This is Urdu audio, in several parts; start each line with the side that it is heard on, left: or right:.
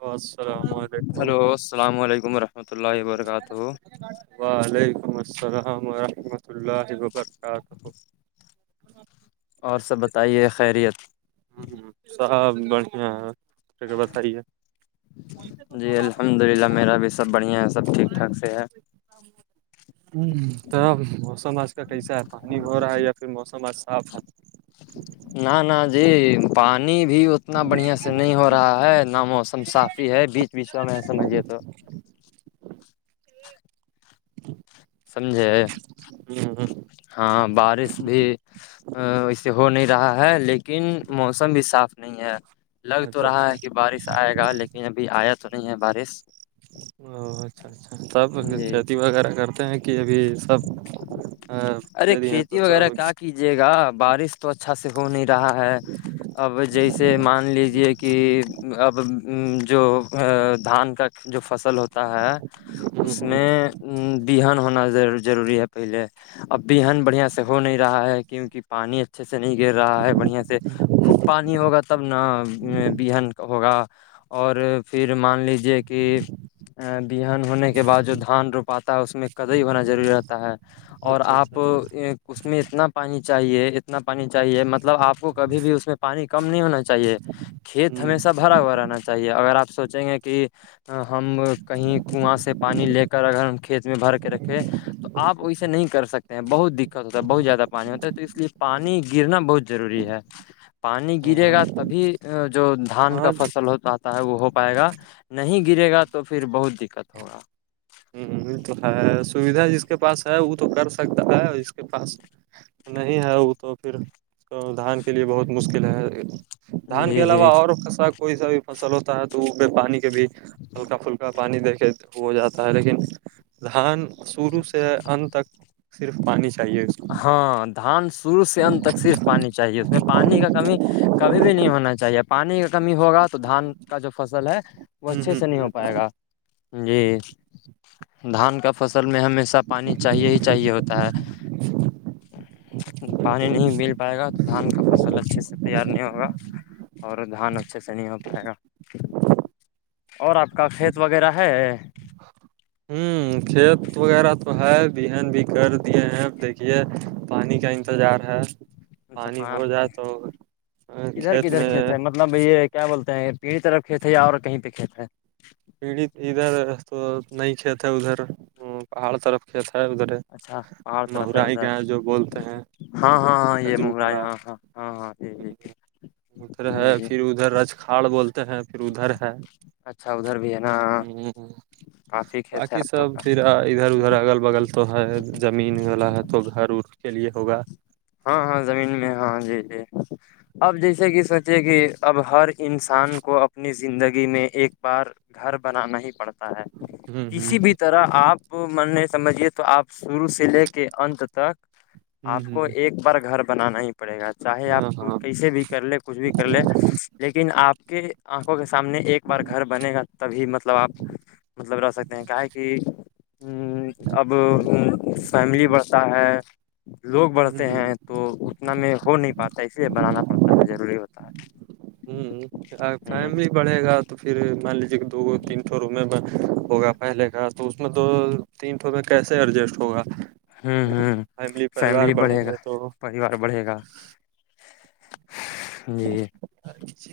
right: السلام علیکم
left: ہلو السلام علیکم ورحمۃ اللہ وبرکاتہ
right: وعلیکم السلام ورحمۃ اللہ وبرکاتہ ہاں
left: اور سب بتائیے خیریت
right: ہ ہ سب بڑھیا ہے بتائیے
left: الحد للہ میرا بھی سب بڑیا ہے سب ٹھیکٹاک سے ہے
right: ہ ت موسم آج کا کیسا ہے پانی ہو رہا ہے یا پھر موسم آج صاف ہے
left: نہ نہ جی پانی بھی اتنا بڑھیا سے نہیں ہو رہا ہے ناموسم تم صافی ہے بیچ بیچ میں میں سمجھیے تو سمجھے
right: ہم، ہم،
left: ہاں بارش بھی ا اسے ہو نہیں رہا ہے لیکن موسم بھی صاف نہیں ہے لگ تو
right: اچھا
left: رہا
right: اچھا
left: ہے کہ بارش آئے گا لیکن ابھی آیا تو نہیں ہے بارش
right: ا اچھا اچھا تب
left: جی
right: کھیتی وغیرہ کر ہیں کہ ابھی سب
left: ارے
right: دے دیے ہیں
left: کھیتی
right: دوسرا
left: وغیرہ کیا
right: کچھ
left: کیجیے گا بارش تو اچھا سے ہو نہیں رہا ہے اب جیسے مان لیجیے کہ اب ا جو دھان کا جو فصل ہوتا ہے اس میں بہان ہونا ضروری ضروری ہے پہلے اب بھی ان بڑھیا سے ہو نہیں رہا ہے کیونکہ پانی اچھے سے نہیں گر رہا ہے بڑھیا سے خوب پانی ہوگا تب نہ بہن کا ہوگا اور پھر مان لیجیے کہ ا بہن ہونے کے بعد جو دھان روپاتا ہے اس میں کدئی ہونا ضروری ہوتا ہے اور
right: اچھا اچھا
left: آپ اس میں اتنا پانی چاہیے اتنا پانی چاہیے مطلب آپ کو کبھی بھی اس میں پانی کم نہیں ہونا چاہیے کھیت ہمیشہ
right: ہاں
left: بھرا ہوا رہنا چاہیے اگر آپ سوچیں گے کہ ہم کہیں کنواں سے پانی لے کر اگر ہم کھیت میں بھر کے رکھیں تو آپ ویے نہیں کر سکتے ہیں بہت دقت ہوتا ہے بہت زیادہ پانی ہوتا ہے تو اس لیے پانی گرنا بہت ضروری ہے پانی گرے
right: ہاں
left: گا تبھی جو دھان کا
right: ہاں
left: فصل ہوتا تھا ہے وہ ہو پائے گا نہیں گرے گا تو پھر بہت دقت ہوگا
right: ہ تو ہے سویدھا جس کے پاس ہے وہ تو کر سکتا ہے ج کے پاس نہیں ہے وہ تو پھر اس کو دھان کے لیے بہت مشکل ہے دھان
left: جی
right: کے علاوہ
left: جی
right: اورا کوئی سا بھی فصل ہوتا ہے تو وہ پانی کے بھی ہلکا پھلکا پانی دیکھے ہو جاتا ہے لیکن دھان شروع سے اننت تک صرف پانی چاہیے اس
left: ہاں دھان شروع سے انت تک صرف پانی چاہیے اس میں پانی کا کمی کبھی بھی نہیں ہونا چاہیے پانی کا کمی ہوگا تو دھان کا جو فصل ہے وہ
right: ہ
left: اچھے
right: ہ
left: سے نہیں
right: ہ
left: ہو پائے گا جی دھان کا فصل میں ہمیشہ پانی چاہیے ہی چاہیے ہوتا ہے
right: ج [inaudible]
left: پانی نہیں مل پائے گا تو دھان کا فصل اچھے سے تیار نہیں ہوگا اور دھان اچھے سے نہیں ہو پائے گا اور آپ کا کھیت وغیرہ ہے
right: ہوں کھیت وغیرہ تو ہے بہن بھی کر دیے ہیں دیکھیے پانی کا ان تظار ہے
left: اچھا
right: پانی ہو
left: آپ
right: جائے تو
left: کدھر
right: کھیت
left: کدھر
right: میں
left: ہے مطلب بھ یہ کیا بول ہیں یہ پیڑھی طرف کھیت ہے یا اور کہیں پہ کھیت ہے
right: پیڑت ادھر تو نہیں کھیت ہے ادھر پہاڑ طرف کھیت ہے ادھر
left: اچھا پہاڑ طرف ہے
right: مہرائی
left: ادھر
right: کا جو بولتے ہیں
left: ہاں ہاں ہاں یہ
right: کجرو
left: مرا ہے
right: کلا
left: ہاں ہاں ہاں ہاں یہ
right: ادھر ہے پھر ادھر رج کاڑ بولتے ہیں پھر ادھر ہے
left: اچھا ادھر بھی ہے نا
right: ہ
left: کافی کھیت ہے
right: باقی
left: آپ لوگ
right: سب
left: کا
right: پھر ادھر ادھر اگل بگل تو ہے زمین والا ہے تو گھر اھر کے لیے ہوگا
left: ہاں ہاں زمین میں ہاں جی جی اب جیسے کہ سوچے کہ اب ہر انسان کو اپنی زندگی میں ایک بار گھر بنانا ہی پڑتا ہے
right: ہوں ہوں
left: کسی بھی طرح آپ آ من نے سمجھیے تو آپ شروع سے لے کے انت تک
right: ہوں
left: آپ
right: ہوں
left: کو
right: ہ
left: ایک بار گھر بنانا ہی پڑے گا چاہے
right: ہاں
left: آپ کو
right: ہاں
left: کیسے بھی کر لے کچھ بھی کر لے لیکن آپ کے آنکھوں کے سامنے ایک بار گھر بنے گا تبھی مطلب آپ مطلب رہ سکتے ہیں کیا ہے کہ ہ اب فیملی بڑھتا ہے لوگ بڑھتے
right: ہوں
left: ہیں تو اتنا میں ہو نہیں پاتا ہے اس لیے بنانا پڑتا ہے ضروری ہوتا ہے
right: ہوں فملی بڑے گا تو پھر مان لیجیے کہ دو تین سو رومے میں ہوگا پہلے کا تو اس میں دو تینٹوں میں کیسے ایڈجسٹ ہوگا
left: ہ ہ ہ
right: فیملی پریوار بڑھیں گے تو
left: پار بڑھے گا جی
right: اچ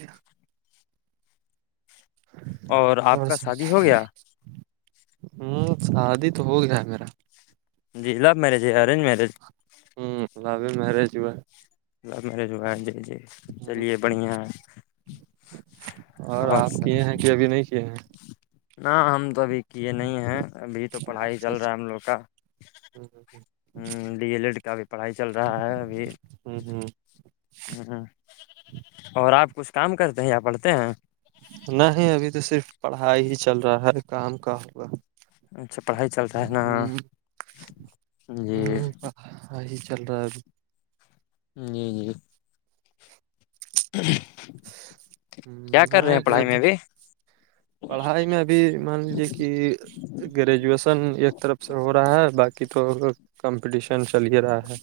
left: آپ
right: اور
left: کا
right: س
left: شادی ہو گیا
right: ہ شادی تو ہو گیا ہے میرا
left: جی لو میرج ہے ارینج میرج
right: ہوں وہ بھی میرج ہوا
left: لو میرج ہوا ہے جی جی
right: ہ
left: چلیے بڑھیا
right: اور آپ کے یہ کیا ب نہیں کیے ہیں
left: نہ ہم تو ابھی کیے نہیں ہیں ابھی تو پڑھائی چل رہا ہے ہم لوگ کا
right: ہوں ہ ہ
left: ہ ڈی ایل ایڈ کا بھی پڑھائی چل رہا ہے ابھی
right: ہوں ہوں
left: ہ ہ اور آپ کچھ کام کرتے ہیں یا پڑھتے ہیں
right: نہ ہی ابھی تو صرف پڑھائی ہی چل رہا ہے کام کا ہوگا
left: اچھا پڑھائی چل رہا ہے نا
right: ہ
left: جی
right: ہی چل رہا ہے ابھی
left: جی جی کیا
right: ابھی
left: کر رہے
right: ہاں
left: ہیں پڑھائی میں ابھی
right: پڑھائی میں ابھی مان لیجیے کہ گریجویشن ایک طرف سے ہو رہا ہے باقی تو کمپٹیشن چل ہی رہا ہے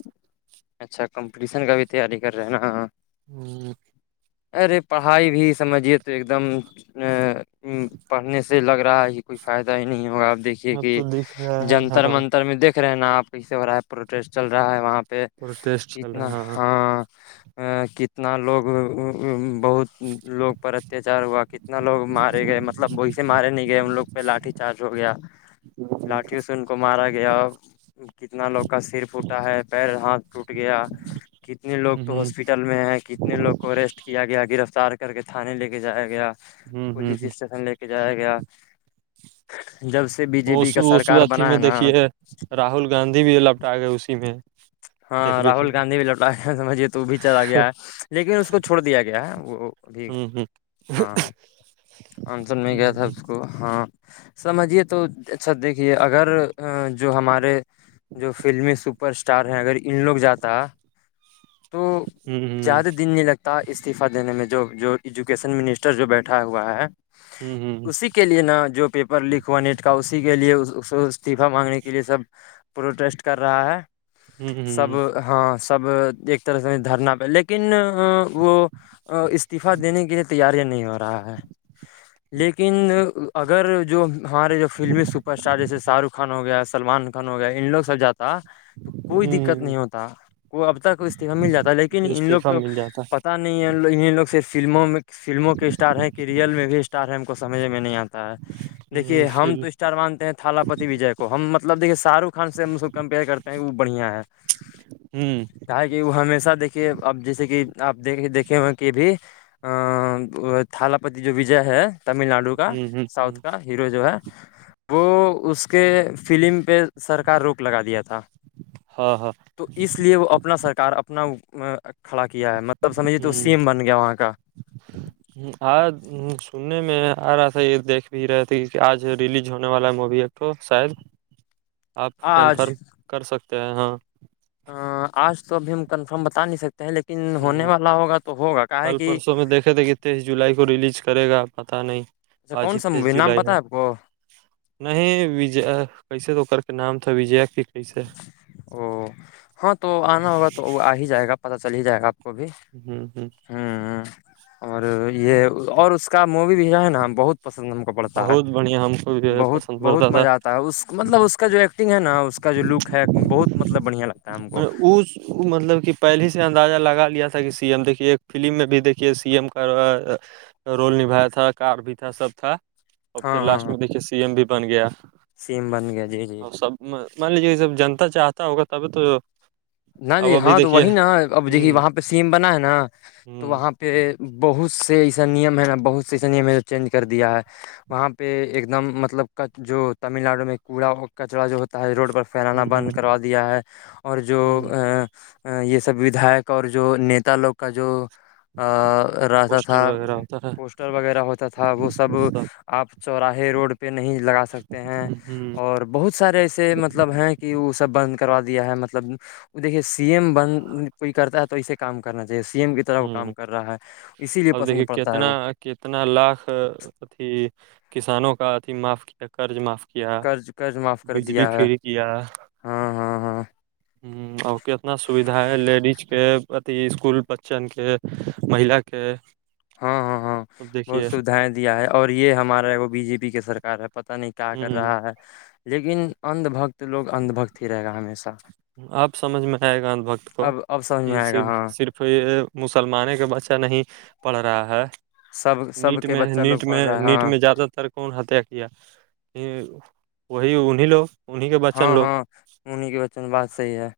left: اچھا کمپٹیشن کا بھی تیاری کر رہے ہیں نا
right: ہوں
left: ارے پڑھائی بھی سمجھیے تو ایک دم ا پڑھنے سے لگ رہا ہے ہی کوئی فائدہ ہی نہیں ہوگا اپ دیکھی
right: اب
left: کہ
right: تو دکھ رہا ہے ہاں
left: جنتر منتر میں دیک رہے ہیں نا آپ کیسے ہو رہا ہے پروٹیسٹ چل رہا ہے وہاں پہ
right: پروٹیسٹ چل رہا
left: کتنا
right: ہے
left: ہاں کتنا لوگ بہت لوگ پر اتیاچار ہوا کتنا لوگ مارے گئے مطلب وہی سے مارے نہیں گئے ہم لوگ لاٹھی چارج ہو گیا
right: ہ ہ [unintelligible]
left: سن کو مارا گیا کتنا لوگ کا سر پوٹا ہے پیر ہاتھ ٹوٹ گیا کتنے لوگ تو
right: ہ
left: ہاسپیٹل میں ہیں کتنے لوگ کو ریسٹ کیا گیا گرفتار کر کے تھانے لے کے جایا گیا
right: ہ ہ
left: پولیس
right: ہ
left: اسٹیشن لے کے جایا گیا جب سے بی جے
right: اس
left: پی کا
right: اس
left: سرکار
right: اھی
left: بنا
right: میں
left: ہے نا
right: دیکھیے راہل گاندھی بھی ال لپ ٹا گئے اسی میں
left: ہاں
right: تقبے
left: راہل
right: کی
left: گاندھی بھی لوٹا سمجھیے تو بھی چلا آ گیا ہے لیکن اس کو چھوڑ دیا گیا ہے وہ بھی
right: ہ [inaudible]
left: آنسر میں گیا تھا اس کو ہاں سمجھیے تو اچھا دیکھیے اگر جو ہمارے جو فلمی س اسٹار ہیں اگر ان لوگ جاتا تو زیادہ دن نہیں لگتا استعفہ دینے میں جو جو ایجوکیشن منسٹر جو بیٹھا ہوا ہے اسی کے لیے نا جو پیپر لیک ہوا نیٹ کاا اسی کے لیے اس استعفہ مانگنے کے لیے سب پرو ٹیسٹ کر رہا ہے سب ہاں سب ایک طرح سے دھرنا پہ لیکن وہ استعفا دینے کے لیے تیاریاں نہیں ہو رہا ہے لیکن یکن اگر جو ہمارے جو فلمی سپرسٹار جیسے شاہ رخ خان ہو گیا سلمان ہو گیا ان لوگ سب جاتا تو کوئی دقت نہیں ہوتا کوئی اب تک اس مل جاتا ہے لیکن ان لوگ
right: استعفی
left: کو
right: مل جاتا
left: پتا نہیں ہے ان لوگ سے فلموں میں فلموں کے اسٹار ہے کہ ریئل میں بھی اسٹار ہے ہم کو سمجھ میں نہیں آتا ہے دیکھیے
right: ہ
left: ہم
right: پھر
left: تو اسٹار مانتے ہیں تھالا پتی وجے کو ہم مطلب دھیے شاہ رخ خان سے کو کمپیئر کرتے وہ بڑھیا ہے
right: ہوں
left: کیا کہ وہ ہمیشہ دیکھیے اب جیسے کہ آپ د دیکھے ہوا کہ بھی تھال پتی جو وجے ہے تمل ناڈو کا
right: ہ ہ
left: ساؤتھ کا ہیرو جو ہے وہ اس کے فلم پہ سرکار روک لگا دیا تھا
right: ہاں ہاں
left: تو اس لیے وہ اپنا سرک کار اپنا کھڑا کیا ہے مطلب سمجھیے تو
right: ہ
left: سیم بن گیا وہاں کا
right: آج سننے میں آ رہ ایسا یہ دیکھ بھی رہتی کہ آج ریلیز ہونے والا مووی تو شاید
left: [inaudible]
right: آپ
left: آج
right: کنفرم کر سکتے ہیں ہاں
left: ا آج تو ابھی ہم کنفرم بتا نہیں سکتے ہیں لیکن ہونے
right: ہ
left: والا ہوگا تو ہوگا کا ہے
right: کل
left: کہ
right: پرسوں میں تھے دیکھے کہ تیئیس جولائی کو ریلیز کرے گا پت نہیں
left: اچھا
right: آج
left: کون
right: ہی
left: سا
right: تیئیس
left: مووی نام
right: جولائی
left: پتہ
right: ہے
left: آپ کو
right: نہیںج کیسے تو کر کے نام تھا وجے کی کیسے
left: او ہاں تو آنا ہوگا تو وہ آ ہی جائے گا پتا چل ہی جائے گا آپ کو بھی
right: ہوں ہوں
left: اور یہ اور اس کا مووی بھی جو ہے نا بہت پسند ہم پڑتا ہے
right: بہت بڑھیا ہم کو بھی
left: بہت
right: پسند پڑتا
left: بہت
right: تھا
left: مزہ آتا ہے اس مطلب اس کا جو ایکٹنگ ہے نا اس کا کا جو لک ہے بہت مطلب بڑھیا لگتا ہے ہم کو
right: وہ مطلب کہ پہلے سے اندازہ لگا لیا تھا کہ سی ایم دیکھیے ایک فلم میں بھی دیکے سی ایم کا رول نبھایا تھا کار بھی تھا سب تھا اور پھر لاسٹ میں دیکھیے سی ایم بھی بن گیا
left: سی ام بن گیا جی جی
right: اور سب مان لیجیے جب جنتا چاہتا ہوگا تبھی تو
left: نہ
right: اب
left: جی
right: ابھی
left: ہاں تو
right: دیکھیے
left: وہی نا اب دیکھیے
right: ہ
left: وہاں پہ سی ایم بنا ہے نا تو
right: ہ
left: وہاں پہ بہت سے ایسا نیم ہے نا بہت سے ایسا نیم ہے جو چینج کر دیا ہے وہاں پہ ایک دم مطلب جو تمل ناڈو میں کوڑا کچڑا جو ہوتا ہے روڈ پر پھیلانا
right: ہ
left: بند کروا دیا ہے اور جو
right: ہ
left: یہ سب وداک اور جو نیتا لوگ کا جو رہتا
right: پوسٹر
left: تھا
right: وغیرہ ہوتا ہے
left: پوسٹر وغیرہ ہوتا تھا وہ سب آپ چوراہے روڈ پہ نہیں لگا سکتے ہیں
right: ہ
left: اور بہت بہت سارے ایسے مطلب ہیں کہ وہ سب بند کروا دیا ہے مطلب وہ دیکے سی ایم بن کوئی کرتا ہے تو اسے کام کرنا چاہیے سی ایم وہ
right: ہ
left: کام کر رہا ہے اسی لیے
right: اب دیکھیے
left: پسند پڑتا ہے
right: کتنا
left: وہ
right: کتنا لاکھ کسانوں کا اتھی معاف کیا قرض معاف کیا
left: قرض قرض معاف کر
right: بجلی
left: دیا ہے
right: فری کیا
left: ہاں ہاں ہاں
right: اور کتنا سویدھا ہے لیڈیز کے اتی اسکول بچن کے مہلا کے
left: ہاں ہاں ہاں بہت سویدھائیں دیا ہے اور یہ ہمارا بی جے پی کے سرار ہے پتا نہیں کیا کر رہا ہے لیکن انھ بھکت لوگ اندھ بھکت ہی رہے گا ہمیشہ
right: آپ سمجھ میں آئے گا بھکت کو
left: اب اب سمجھ
right: کہ
left: میں آئے گا
right: صرف
left: ہاں
right: صرف تو یہ مسلمان کا بچہ نہیں پڑھ رہا ہے
left: سب سب
right: نیٹ
left: کے
right: میں
left: بچہ لوگ
right: نیٹ میں
left: پڑھ رہا ہے
right: نیٹ
left: ہاں
right: میں زیادہ تر کون ہتیا کیا وہی انہیں لوگ انیں کے بچن
left: ہاں
right: لوگ
left: ہاں انہیں کے بچپن بات صحیح ہے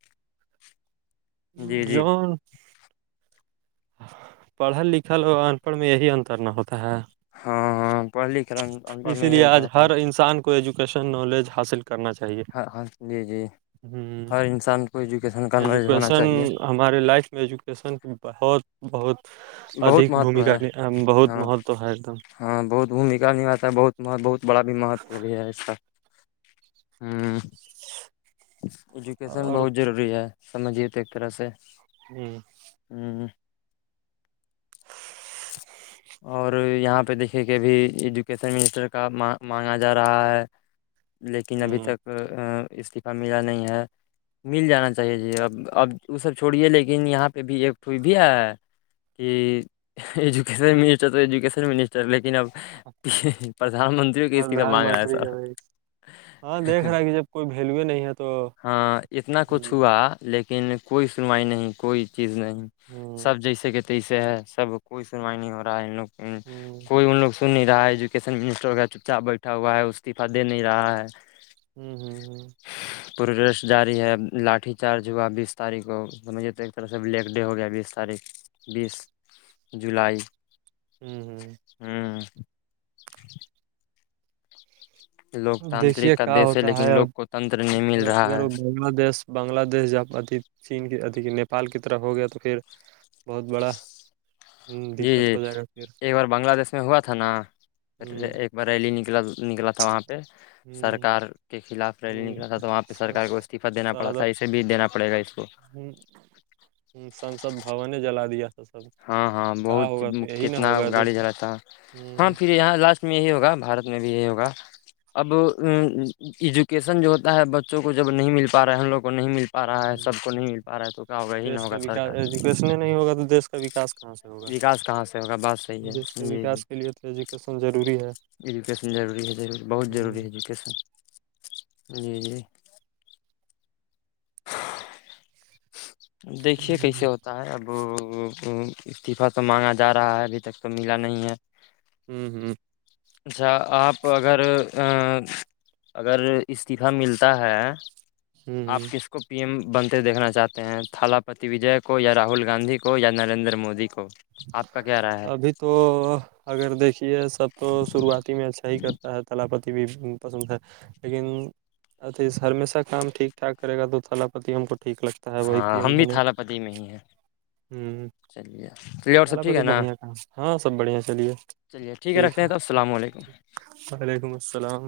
left: جی جی
right: جو پڑھل لکھے اور ان پڑھ میں یہی انتر نہ ہوتا ہے
left: ہاں ہاں پڑلی کرن انڑ
right: اسی لیے
left: میںتا
right: آج
left: ہے
right: ہر انسان ایجوکیشن نالج حاصل کر کرنا چاہیے
left: ہاں ہاں جی جی ہر انسان کو ایجوکیشن کا نالج ہونا
right: ایجوکیشن
left: چاہیے
right: ہمارے لائف میں ایجوکیشن کی بہت بہت ادھ
left: بہت مہتو
right: بھومکا
left: ہے
right: بہت
left: ہاں
right: مہتو ہے ایک دم
left: ہاں بہت بھومکا نباتا ہے بہت مہ بہت بڑا بھی مہتو بھی ہے اس کا ایجوکیشن
right: اور
left: بہت ضروری ہے سمجھیے تو ایک طرح سے
right: ہوں
left: ہوں
right: [inaudible]
left: اور یہاں پہ دیکھے کہ ابھی ایجوکیشن منسٹر کا مانگا جا رہا ہے لیکن ابھی
right: ہ
left: تک استعفی ملا نہیں ہے مل جانا چاہیے جی اب اب وہ سب چھوڑیے لیکن یہاں پہ بھی ایکٹئی بھی ہے کہ ایجوکیشن منسٹر تو ایجوکیشن منسٹر لیکن اب پردھان منتری کی اس کی کا
right: پردھان
left: مانگ رہا ہے
right: منتری کا
left: سر
right: بھی ہاں دیکھ رہا ہے کہ جب کوئی ویلوے نہیں ہے تو
left: ہاں اتنا
right: ہ
left: کچھ
right: ہ
left: ہوا لیکن کوئی سنوائی نہیں کوئی چیز نہیں
right: ہوں
left: سب جیسے کہ تیسے ہے سب کوئی سنوائی نہیں ہو رہا ہے ان لوگ
right: ہ
left: کوئی ان لوگ سن نہیں رہا ہے ایجوکیشن منسٹر کا چپ چپٹھا ہوا ہے استعفہ دے نہیں رہا ہے
right: ہوں ہوں ہ
left: [inaudible] پو ریسٹ جاری ہے لاٹھی چارج ہوا بیس تاریخ کو سمجھیے تو ایک طرح سے بلیک ڈے ہو گیا بیس تاریخ بیس جولائی
right: ہوں ہوں
left: ہوں
right: ا دیکھیے
left: لوکتانترک کا
right: کیا
left: دیش
right: ہوتا ہے
left: لیکن
right: اب
left: لوگ کو تنتر نہیں مل
right: اگر
left: رہا ہے
right: وہ بنگلہ دیش بنگلہ دیش جب ادھی چین کی ادھی نیپال کی طرف ہو گیا تو پھر بہت بڑا
left: جی
right: دقت
left: جی
right: ہو جائے گا پھر
left: ایک بار بنگلہ دیش میں ہوا تھا نا
right: ہ
left: ایک بریلی نکلا نکلا تھا وہاں پہ
right: ہ
left: سرکار کے خلاف ریلی نکلا تھا تو وہاں پہ
right: ہ
left: سرکار کو استعفہ دینا پڑا تھا اسسے بھی دینا پڑے گا اس کو
right: ہی [inaudible] سنسد بھنے جلا دیا تھا سب
left: ہاں ہاں
right: کیا
left: بہت
right: ہوگا تو یہی نہ
left: کتنا
right: ہوگا جب
left: گاڑی جھڑا ہاں پھر یہاں لاسٹ میں یہی ہوگا بارت میں بھی یہی ہوگا اب ایجوکیشن جو ہوتا ہے بچوں کو جب نہیں مل پا رہا ہے ہم لوگوں کو نہیں مل پا رہا ہے سب کو نہیں مل پا رہا ہے تو کہ وہی نہ
right: دیش کا
left: ہوگا
right: وکاس
left: سرکاری
right: ایجوکیشن نہیں ہوگا تو دیس کا وکاس کہاں سے ہوگا
left: وکاس کہاں سے ہوگا بات صحیح
right: دی کا
left: ہے جی جی
right: وکاس کے لیے تو پیسن ضروری ہے
left: ایجوکیشن ضروری ہے ضرور بہت
right: ہ
left: ضروری ہے ایجوکیشن جی جی دیکھیے کیسے ہوتا ہے اب وہ استعفہ تو مانگا جا رہا ہے ابھی تک تو ملا نہیں ہے
right: ہوں ہوں
left: اچھا آپ اگر اگر استعفی ملتا ہے تو آپ
right: ہ
left: کس کو پی ایم بنتے دیکھنا چاہتے ہیں تھال پتی وجے کو یا راہل گاندھی کو یا نریندر مودی کو آپ کا کیا رہا ہے
right: ابھی تو اگر دیکھیے سب تو شروعات ہی میں اچھا ہی کرتا ہے تلا پتی بھی پسند تھا لیکن اچھا ہمیش کا ٹھیک ٹھاک کرے گ تو تھولا پتی ہم کو ٹیک لگ ہے ت وہ
left: ہاں
right: پم
left: ہم بھی
right: دان
left: تھالا پتی میں ہی ہیں
right: ہوں
left: چلیے چلیے اور
right: چل
left: سب ٹھیک
right: پتی
left: ہے نا
right: بڑھیا کام ہاں سب بڑھیا چلیے
left: چلیے ٹھیک ہے رکھتے توسلام علیکم
right: وعلیکم السلام